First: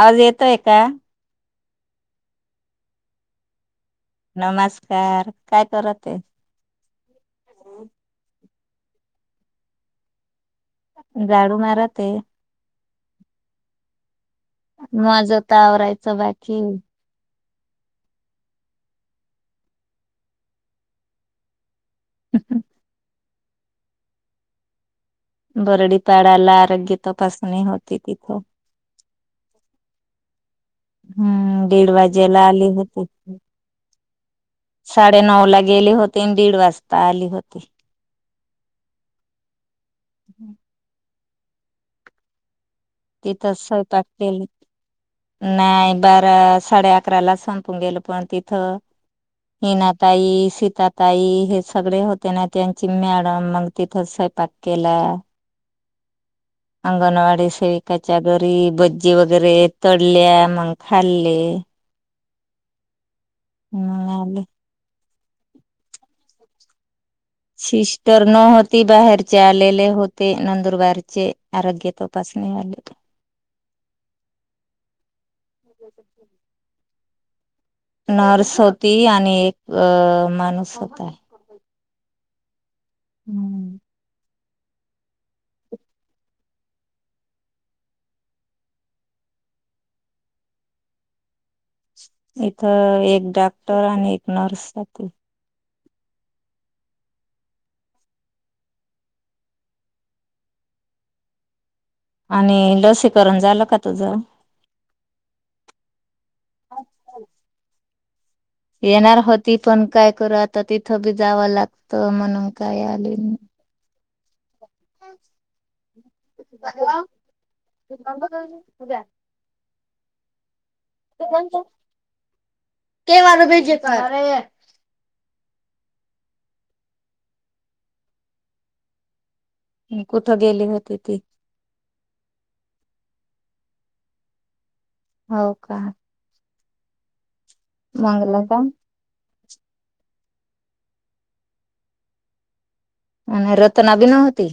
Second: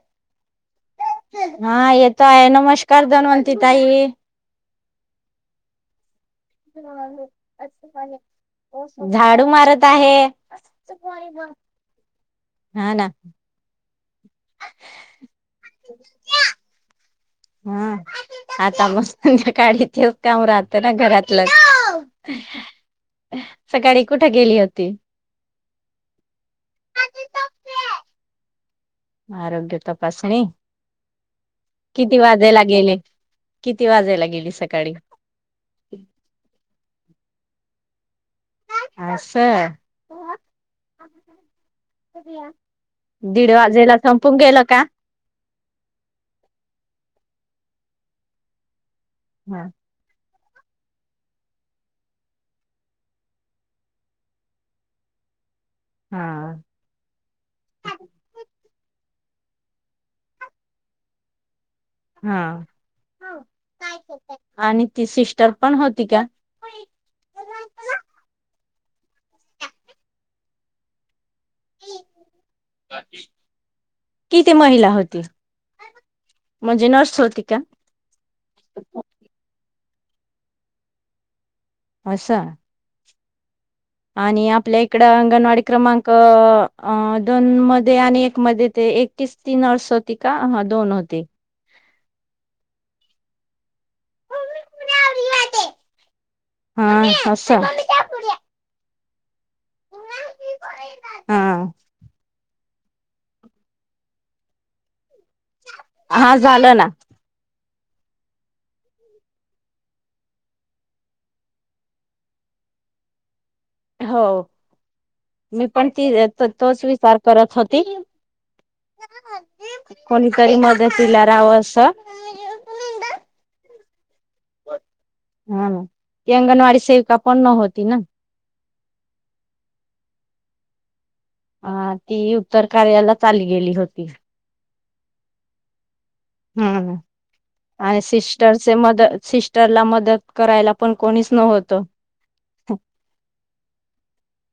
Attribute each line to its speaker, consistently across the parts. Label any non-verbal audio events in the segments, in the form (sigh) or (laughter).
Speaker 1: आवाज येतोय का?
Speaker 2: हा येतो आहे नमस्कार दनवती ताई.
Speaker 1: नमस् कार काय करत हे.
Speaker 2: झाडू मारत आहे.
Speaker 1: झाडू मारा ते!
Speaker 2: हा ना. !
Speaker 1: मज तर आवरायचं बाकी ही.
Speaker 2: हा आता मग संध्याकाळी तेच काम राहतं ना घरातलंच. ये हा सकाळी कुठे गेली होती.
Speaker 1: बरडीपाडाला आरोग्य तपासणी होते तिथं.
Speaker 2: आरोग्य तपासणी-
Speaker 1: हम्म दीड
Speaker 2: किती
Speaker 1: वाजायाला
Speaker 2: वाजायला
Speaker 1: आले
Speaker 2: गेले
Speaker 1: होते.
Speaker 2: किती वाजायला गेली सकाळी
Speaker 1: साडेनऊ ला गेले होते,, आणि दीड वाजता आले होते.
Speaker 2: असअ शतया
Speaker 1: इथेच स्वयंपाक तील
Speaker 2: का
Speaker 1: नाही बारा साडे अकरा ला सांग. गेलं पण तिथं
Speaker 2: हा
Speaker 1: ही ना ताई सीतााताई हे सगळे होते ना त्यांची मॅडम मग तिथंच स्वयपाक केला.
Speaker 2: हा
Speaker 1: अंगणवाडी सेविकाच्या घरी बज जी वगैरे तडल्या, मग खाल्ले.
Speaker 2: हाहा
Speaker 1: (unintelligible)
Speaker 2: ती सिस्टर पण होती का?
Speaker 1: सिस्टर न होती बाहेरचे आलेले होते नंदुरबारचे. आरोग्य तपासणी वाले
Speaker 2: किती महिला होती, म्हणजे नर्स? शोतीका?
Speaker 1: नर्स होती आणि एक- अ माणूस होता.
Speaker 2: असा.
Speaker 1: हम्म
Speaker 2: आणि आपल्या इकड अंगणवाडी क्रमांक अ दोन मध्ये आणि एक मध्ये ते एकटीच ति नर्स होती का? दोन होते.
Speaker 1: इथं एक डॉक्टर आणि एक नर्स होती.
Speaker 2: हा अस हा आ
Speaker 1: आणि लसीकरण झालं का तुझं?
Speaker 2: हा झालं ना
Speaker 1: येणार होती पण काय करू आता तिथं बी जावं लागत म्हणून काय आले नाही
Speaker 2: हो मी पण तोच विचार करत होती कोणीतरी मदत मदतीला रहाव अस
Speaker 1: तर
Speaker 2: बर हा ती अंगणवाडी सेविका पण होती ना
Speaker 1: कुठं गेली होते ती
Speaker 2: हा ती उत्तर कार्याला चाली गेली होती
Speaker 1: हो का
Speaker 2: हम्म आणि
Speaker 1: मंगला का
Speaker 2: सिस्टरचे मदत सिस्ट ला मदत करायला पण कोणीच नवत
Speaker 1: आणि रतना भी नव्हती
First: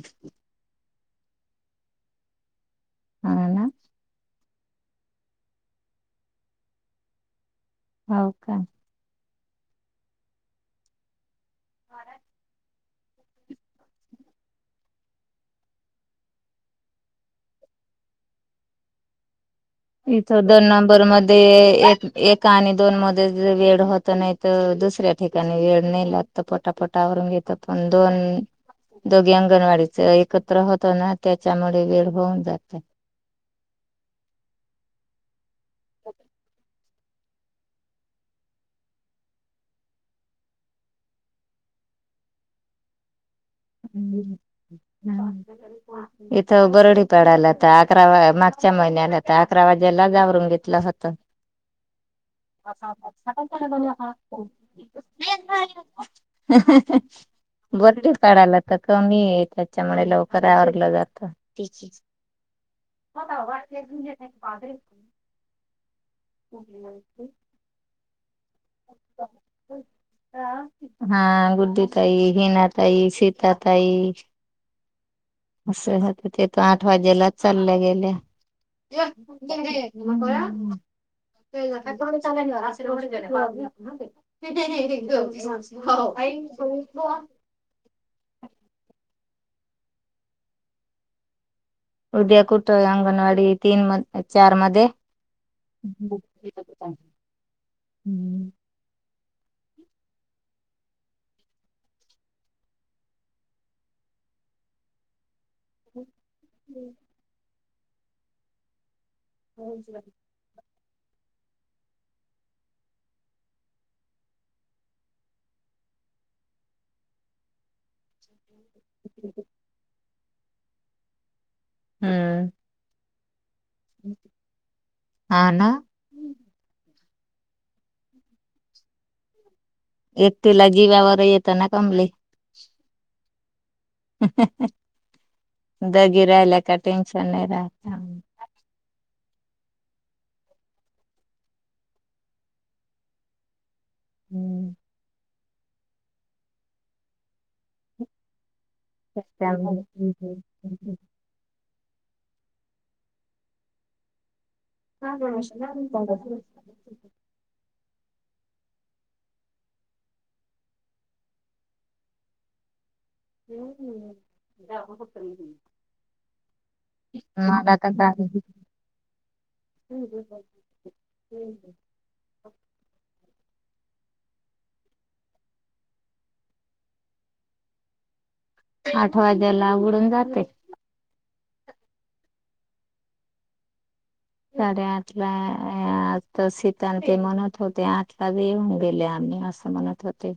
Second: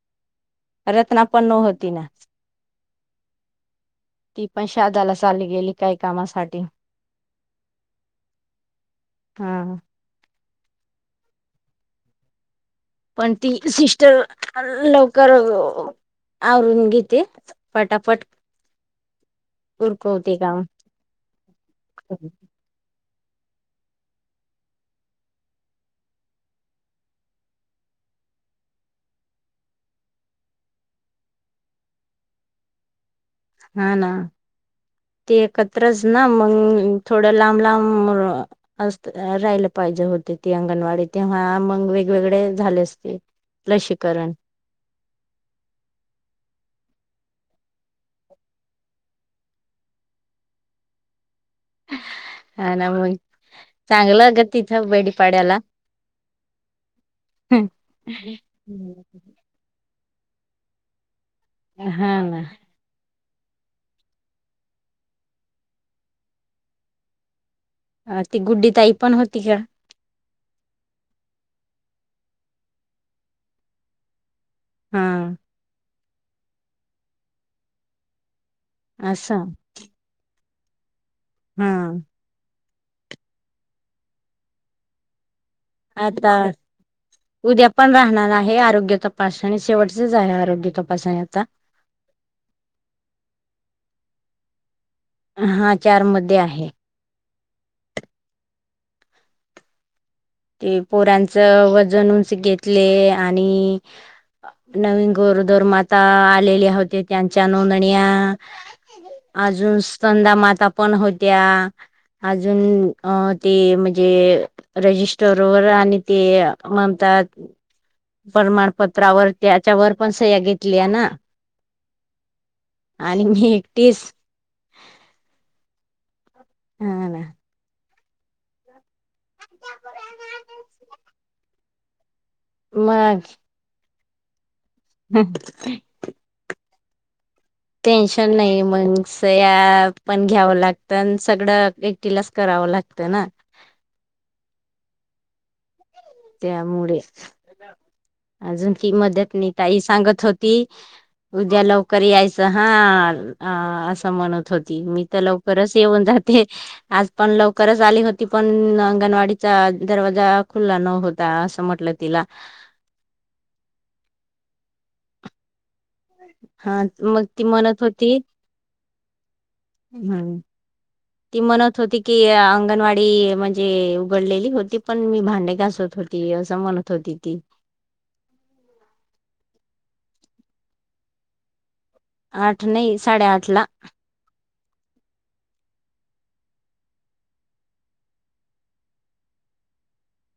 Speaker 2: रत्ना पण नव्हती ना
Speaker 1: हा ना
Speaker 2: ती पण शहादाला चाली गेली काही कामासाठी
Speaker 1: हो का
Speaker 2: हा
Speaker 1: (unintelligible)
Speaker 2: पण ती सिस्टर लवकर आवरून घेते पटापट उरकवते
Speaker 1: इथं
Speaker 2: काम
Speaker 1: दोन नंबर मध्ये एक एक आणि दोन म वेड होत नाही तर दुसऱ्या ठिकाणी वेड नाही लागत पटापटा आवरुन घेतात पण दोन दोघे अंगणवाडीच एकत्र होत ना त्याच्यामुळे वेड होऊन जात.
Speaker 2: हा ना, ते एकत त्रस ना मंग थोडं लांब लांब अ.. असते राहिलं पाहिजे होते ती अंगणवाडी तेव्हा मग वेगवेगळे झाले असते लसीकरण
Speaker 1: इथ बरडी उतळाला तर अकरा वा मागच्या महिन्याला तर अकरा वाजेला जावरून घेतलं होत.
Speaker 2: हा ना मग चांगलं ग तिथं बेडीपाड्याला
Speaker 1: बोल चढायला
Speaker 2: हा
Speaker 1: तरी त्यामुळे लवकर आवरल जातं.
Speaker 2: हा ना
Speaker 1: (inaudible) पादरी (inaudible)
Speaker 2: अ.. ती गुड्डी ताई पण होती का?
Speaker 1: हा गुड्डी ताई, हिना ताई, सीता ताई
Speaker 2: हा...
Speaker 1: चलत होत्या ते, आठ वाजेला चाल्या गेल्या. (inaudible)
Speaker 2: असं
Speaker 1: हम्म. (inaudible)
Speaker 2: हा
Speaker 1: (inaudible) (inaudible)
Speaker 2: आता उद्या पण राहणार आहे आरोग्या तप पाषण शेवटचेच आहे. आरोग्य तपाासणी आता.
Speaker 1: उद्या कुठं? अंगणवाडी तीन म चार मध्ये.
Speaker 2: हा चार मध्ये आहे
Speaker 1: हम्म...
Speaker 2: ते पोरांच वजन उंच घेतले आहे आणि नवीन आ गोरोदर गरोदर माता आलेली होते त्यांच्या म मण्या... (unintelligible) अजून स्थनदा माता पण होत्या अजून अ ते म्हणजे राजेस्ट स्टरवर आणि ते अ म्हणतात. परमार. पत्रावर, त्याच्यावर पण सह्या घेतल्या ना.
Speaker 1: हम्म.
Speaker 2: आणि मी एकटीच
Speaker 1: हा ना.
Speaker 2: हा ना.
Speaker 1: त्यांना कमली
Speaker 2: मच
Speaker 1: हेहेहे. दोघो राहिला का? त्यांच्या
Speaker 2: टेन्शन नाही मंग. सह्या पण घ्यावं लागता. सगळं एकटीलाच करावं लागत ना.
Speaker 1: हम्म.
Speaker 2: त्यामुळेच अजून की मदतीन ताई सांगत की होती उद्या लवकर करी हायस हा अ अस म्हणत होती. होती मी तर लवकरच येऊन जाते. आज पण लवकरच झाली होती पण, अंगणवाडीचा दरवाजा खुला नव्ह ता असं म्हटलं तिला
Speaker 1: हम्म हम्म. जाग होतरी ही.
Speaker 2: हा मग ती म्हणत
Speaker 1: तर
Speaker 2: होती, हम्म. ती म्हणत होती की, अंगणवाडी म्हण जे उघडलेली होती, पण मी भांडे घासत होती. असं म्हणत होती ती.
Speaker 1: आठ वाजायला उघडून जात.
Speaker 2: आठ नाही साडे आठ ला.
Speaker 1: साडे आठला आ आता सिता आमची म्हणत होती. आठला बी येऊन गेले आम्ही असं म्हणत होती.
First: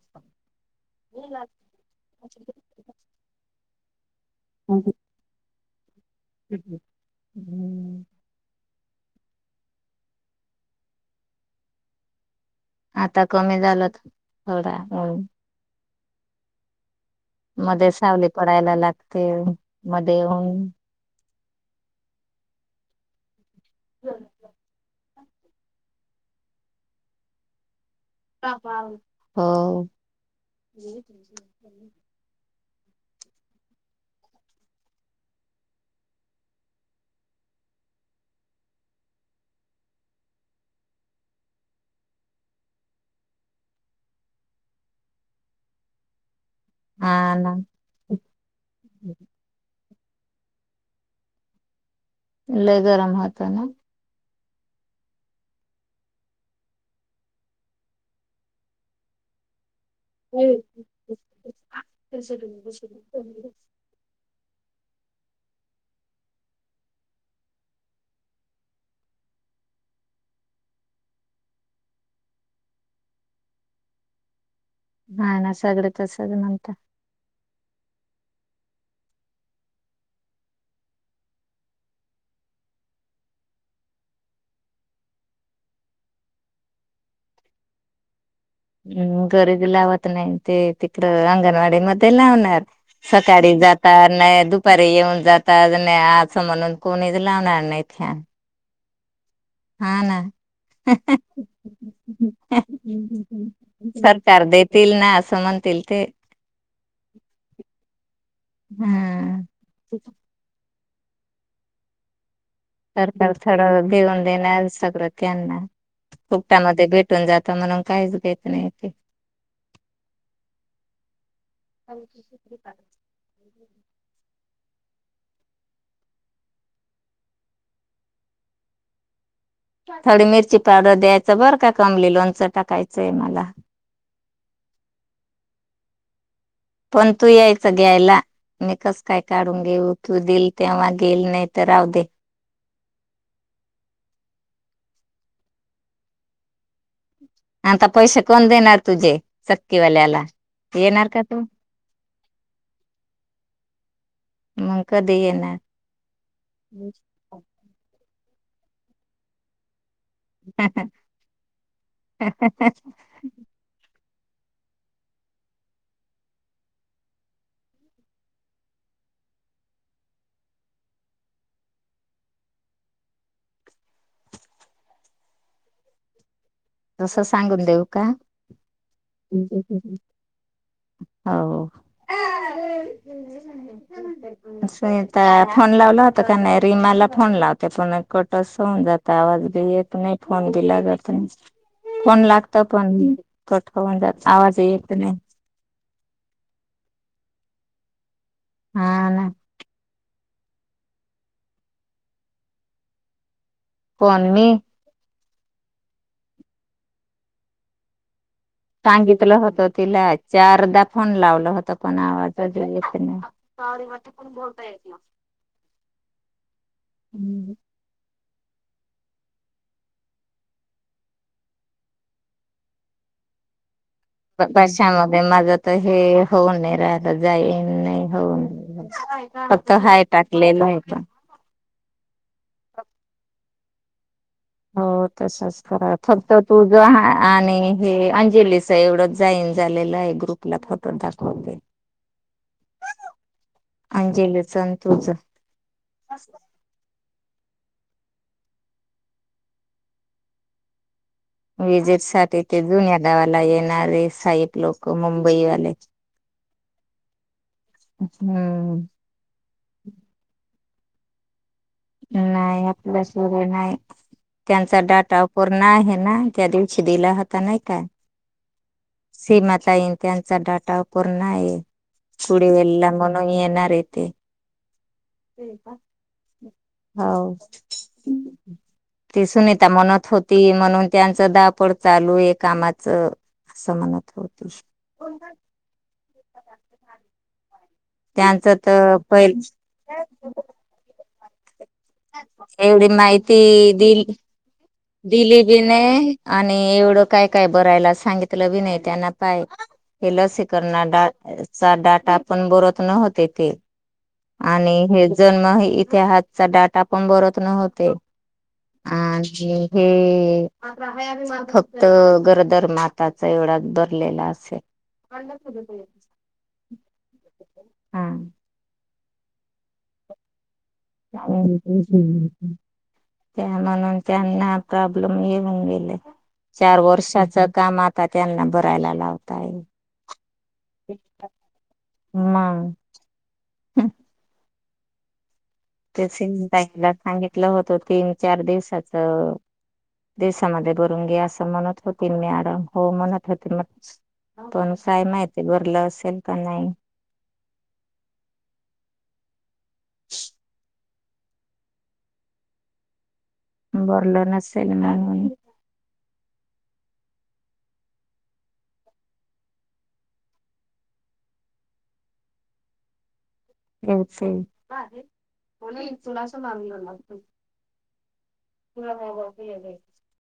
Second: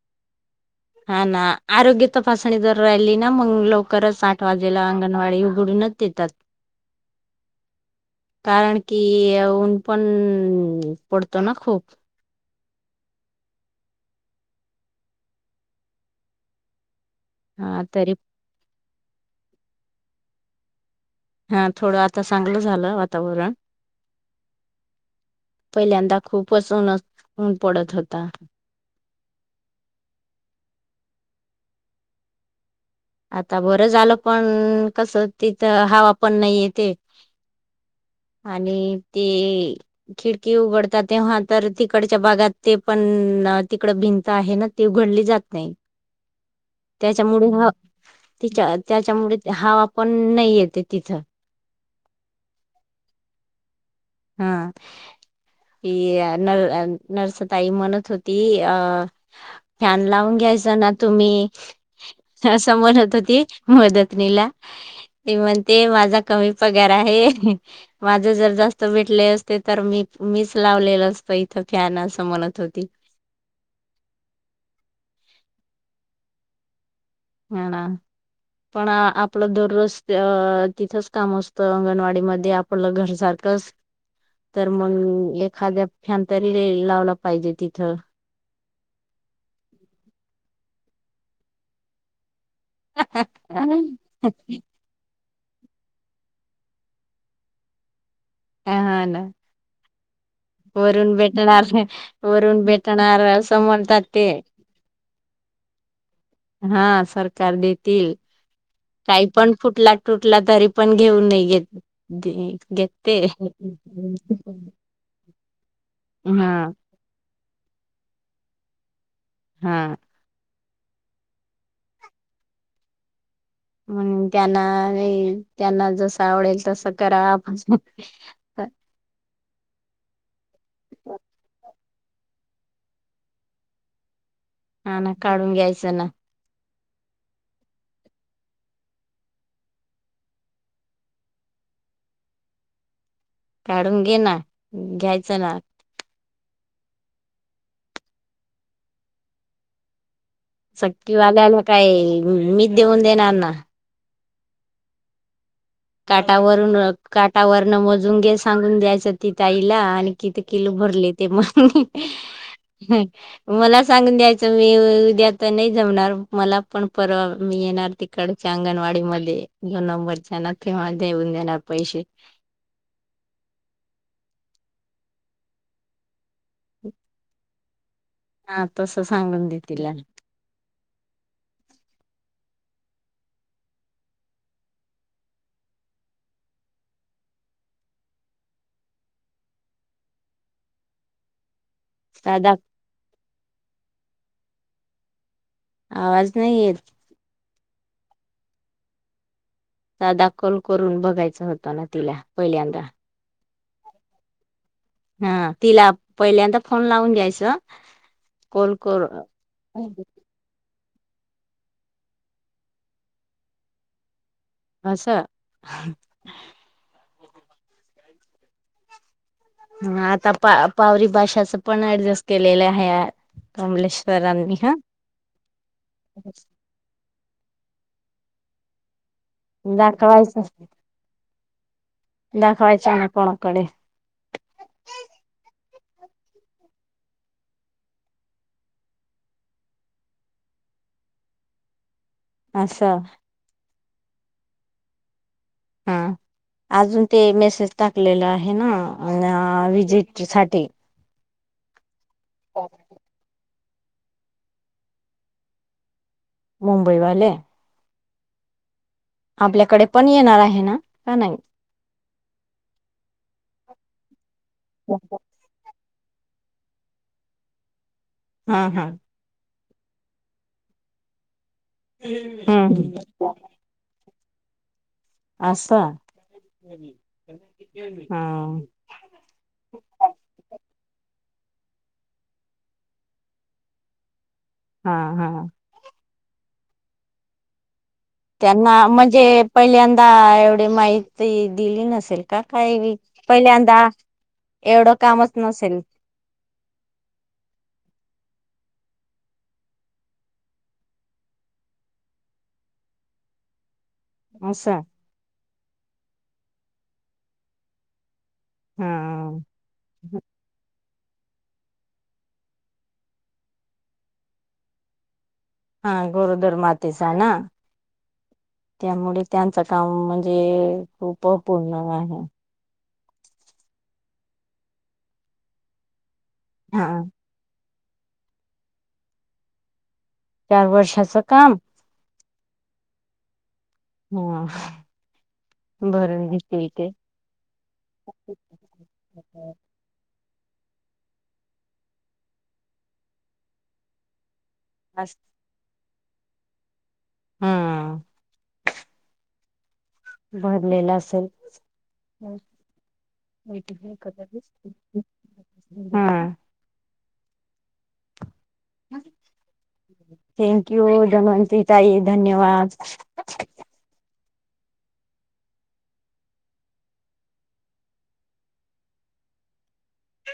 Speaker 2: हा ना आरोग्य तपासणी जर राहिली ना मंग लव करच. साठ वाजेला अंगणवाडी उ दुरूनच
Speaker 1: हम्म हम्म.
Speaker 2: कारण की ऊन पण पडतो ना खूप.
Speaker 1: आता कमी झालं थोडा होय.
Speaker 2: हा
Speaker 1: मध्ये
Speaker 2: तरी
Speaker 1: सावली पडायला ला ते मध्ये येऊन
Speaker 2: हा थोडं आता चांगलं झालं वातावरण. पहिल्यांदा खूपच ऊनच ऊन पडत होतं.
Speaker 1: हो (inaudible)
Speaker 2: आता बरं झालं, पण कसं तिथं हवा पण नाही येते आणि ते खिडकी उघडतात तेव्हा तर, तिकडच्या भागात ते पण तिकड भिंत आहे ना ती उघडली जात नाही.
Speaker 1: हा
Speaker 2: त्याच्यामुळे
Speaker 1: ना
Speaker 2: ह तिच्या त्याच्यामुळे हवा पण नाही येतेय तिथं.
Speaker 1: लय गरम होता ना?
Speaker 2: ह. ही अ नर नर्सताई म्हणत होती, अ फॅन लावून घ्यायचा ना तुम्ही असं म्हणत होती मदतनीला. ते म्हणते माझा कमी पगार आहे, माझ जर जास्त भेटले असते तर मी मीच लावलेला आसता इथ फॅन असं म्हणत होती.
Speaker 1: नाय नाय सगळे तसच म्हणतात.
Speaker 2: हा ना पण आपलं दररोज अ तिथच काम असतं अंगणवाडी मध्ये आपलं घर सारखंच, तर मग एखाद्या फॅन तरी लावला पाहिजे तिथं.
Speaker 1: हम् घरिबी लावत नाही ते तिकडं अंगणवाडी मधे लावणार. सकाळी जातात नाही
Speaker 2: हा
Speaker 1: दुपारी येऊन जात. ताज नाही असं म्हणून कोणीच लावणार नाही फॅन.
Speaker 2: अ ह न.
Speaker 1: हा ना
Speaker 2: वरून भेटणार अहं वरून भेटणार अस म्हणतात ते
Speaker 1: सरकार देतील ना असं म्हणतील ते
Speaker 2: हा. सरकार देतील काही
Speaker 1: हा
Speaker 2: पण फुटला टूटला तरी पण घेऊन नाही येत
Speaker 1: सरकार थोडं देऊन देण्या सगळं त्यांना,
Speaker 2: हा
Speaker 1: फुकटामध्ये भेटून जातं म्हणून काहीच भे नेह ते.
Speaker 2: ह.
Speaker 1: अ (unintelligible)
Speaker 2: म त्यांना त्यांना जस आवडेल तसं करा
Speaker 1: थोडी मिरची पावडर द्यायचं बरं का कमली लोनच टाकायचंय मला
Speaker 2: हा ना काढून घ्यायचं ना
Speaker 1: पण तू यायचं घ्यायला मी कसं काय काढून घेऊ तू दिल तेव्हा घेईल नाही तर राहू दे
Speaker 2: काढून घे ना घ्यायचं ना
Speaker 1: आता पैसे कोण देणार तुझे चक्की वाल्याला
Speaker 2: चक्कीवाल्याला काय मी नेऊन देणार ना
Speaker 1: मग कधी येणार
Speaker 2: काटावरून काटावरन मोजून घे सांगून द्यायचं की ताईला आणि किती किलो भरले ते मग मला सांगून द्या मी उद्या आता नाही जमणार मला पण परवा मी येणार तिकडच्या अंगणवाडी मध्ये दोन नंबर च्या तेव्हा नेऊन देणार पैसे
Speaker 1: तस सांगून देऊ का
Speaker 2: हा तसं सांगून दे तिला
Speaker 1: हो तिला फोन लावला होता का नाही रीमा ला फोन लावते पण कट होऊन जातो आवाज बी येत नाही फोन बी लागत नाही फोन
Speaker 2: साधा
Speaker 1: लागतो फोन कधी कधी नाही लागत नाही येत आवाज (inaudible) येत नाही
Speaker 2: आवाज नाही येत
Speaker 1: हा ना
Speaker 2: दाखल करून बघायचा होता ना तिला पहिल्यांदा
Speaker 1: कोण मी
Speaker 2: हा तिला पहिल्यांदा फोन लावून घ्यायच
Speaker 1: सांगितलं होत तिला चारदा फोन लावला होता कोण आवाज देत न्हवत
Speaker 2: असा
Speaker 1: हम्म
Speaker 2: हा आता पावरी डास ची पण लस केलेलं आहे जमल्यास
Speaker 1: कशामध्ये माझं तर हे होऊ नाही राहील नाही होऊन होता हाय
Speaker 2: दाखवायचं
Speaker 1: टाकलेला आहे
Speaker 2: कडे
Speaker 1: हो तसच खरा फक्त तू ज आणि हे अंजलीच एवढं जाईन झालेलं आहे ग्रुपला फोटो दाखवतेे
Speaker 2: असा
Speaker 1: अंजलीचा आणि तुझं
Speaker 2: हा अजून ते मेसेज टाकलेल आहे ना, विजिट साठी!
Speaker 1: विजिट त्या तिथे जुन्या गावाला येईल असणारे साईब लोक मुंबईवाले
Speaker 2: मुंबईवाले!
Speaker 1: हम्म
Speaker 2: आपल्याकडे पण येणार आहे ना? का नाही
Speaker 1: नाही आपल्या हित नाही त्यांचा डाटा अपूर्ण आहे. ना त्या दिवशी दिला होता नाही का!
Speaker 2: हा हा
Speaker 1: ताई त्यांचा डेटा पूर्ण आहे. कुडीवला
Speaker 2: हम्म
Speaker 1: म्हणून येनारयते! ते का?
Speaker 2: असं
Speaker 1: हो
Speaker 2: हा
Speaker 1: ती सुनीता म्हणत होती म्हणून त्यां च धावपळ चालू आहे कामाच असं म्हणत होत. (inaudible)
Speaker 2: हा हा
Speaker 1: त्यांचं
Speaker 2: त्यांना
Speaker 1: तर पहि
Speaker 2: म्हणजे पहिल्यांदा एवढे माहिती ती दिली नसेल का
Speaker 1: एवढी
Speaker 2: काही
Speaker 1: माहिती
Speaker 2: पहिल्यांदा
Speaker 1: दिल
Speaker 2: एवढं कामच
Speaker 1: दिली बी
Speaker 2: नसेल
Speaker 1: नाही, आणि एवढं काय काय बरायला सांगितलं बी नाही. त्यांना पाय हे लसीकरणाचा डाटा पण बरत न होते ते! आणि
Speaker 2: असं
Speaker 1: हे जन्म इतिहातचा डाटा पण बरत नव्हते, हा
Speaker 2: हा
Speaker 1: आणि हे फक्त गरदर माताचा एवढाच भरलेला असेल.
Speaker 2: हा गरोदर मातेचा ना? हा
Speaker 1: हा
Speaker 2: त्यामुळे त्यांचं काम म्हणजे
Speaker 1: (inaudible)
Speaker 2: खूप पूर्ण आहे
Speaker 1: त्या म्हणून त्यांना प्रॉब्लेम येऊन गेले चार
Speaker 2: हा
Speaker 1: वर्षाच कामात ता त्यांना भरायला लावताय
Speaker 2: चार वर्षाचं काम.
Speaker 1: मंग.
Speaker 2: हम्.
Speaker 1: ते सिमी ताईलांना सांगितलं होतं तीन चार दिवसाचं. देशामध्ये भरुन घे असं म्हणत होती मॅडम हो म्हणत होते मगाशी. पण काय माहिती भरलं असं (inaudible) नाही
Speaker 2: हम्म. चलं.
Speaker 1: भरलं नसेल म्हणून
Speaker 2: (inaudible) हम्. थँक यू धन्वंती ताई धन्यवाद.
Speaker 1: अचछ आहे म्हणून तुलासा लाग ना (inaudible)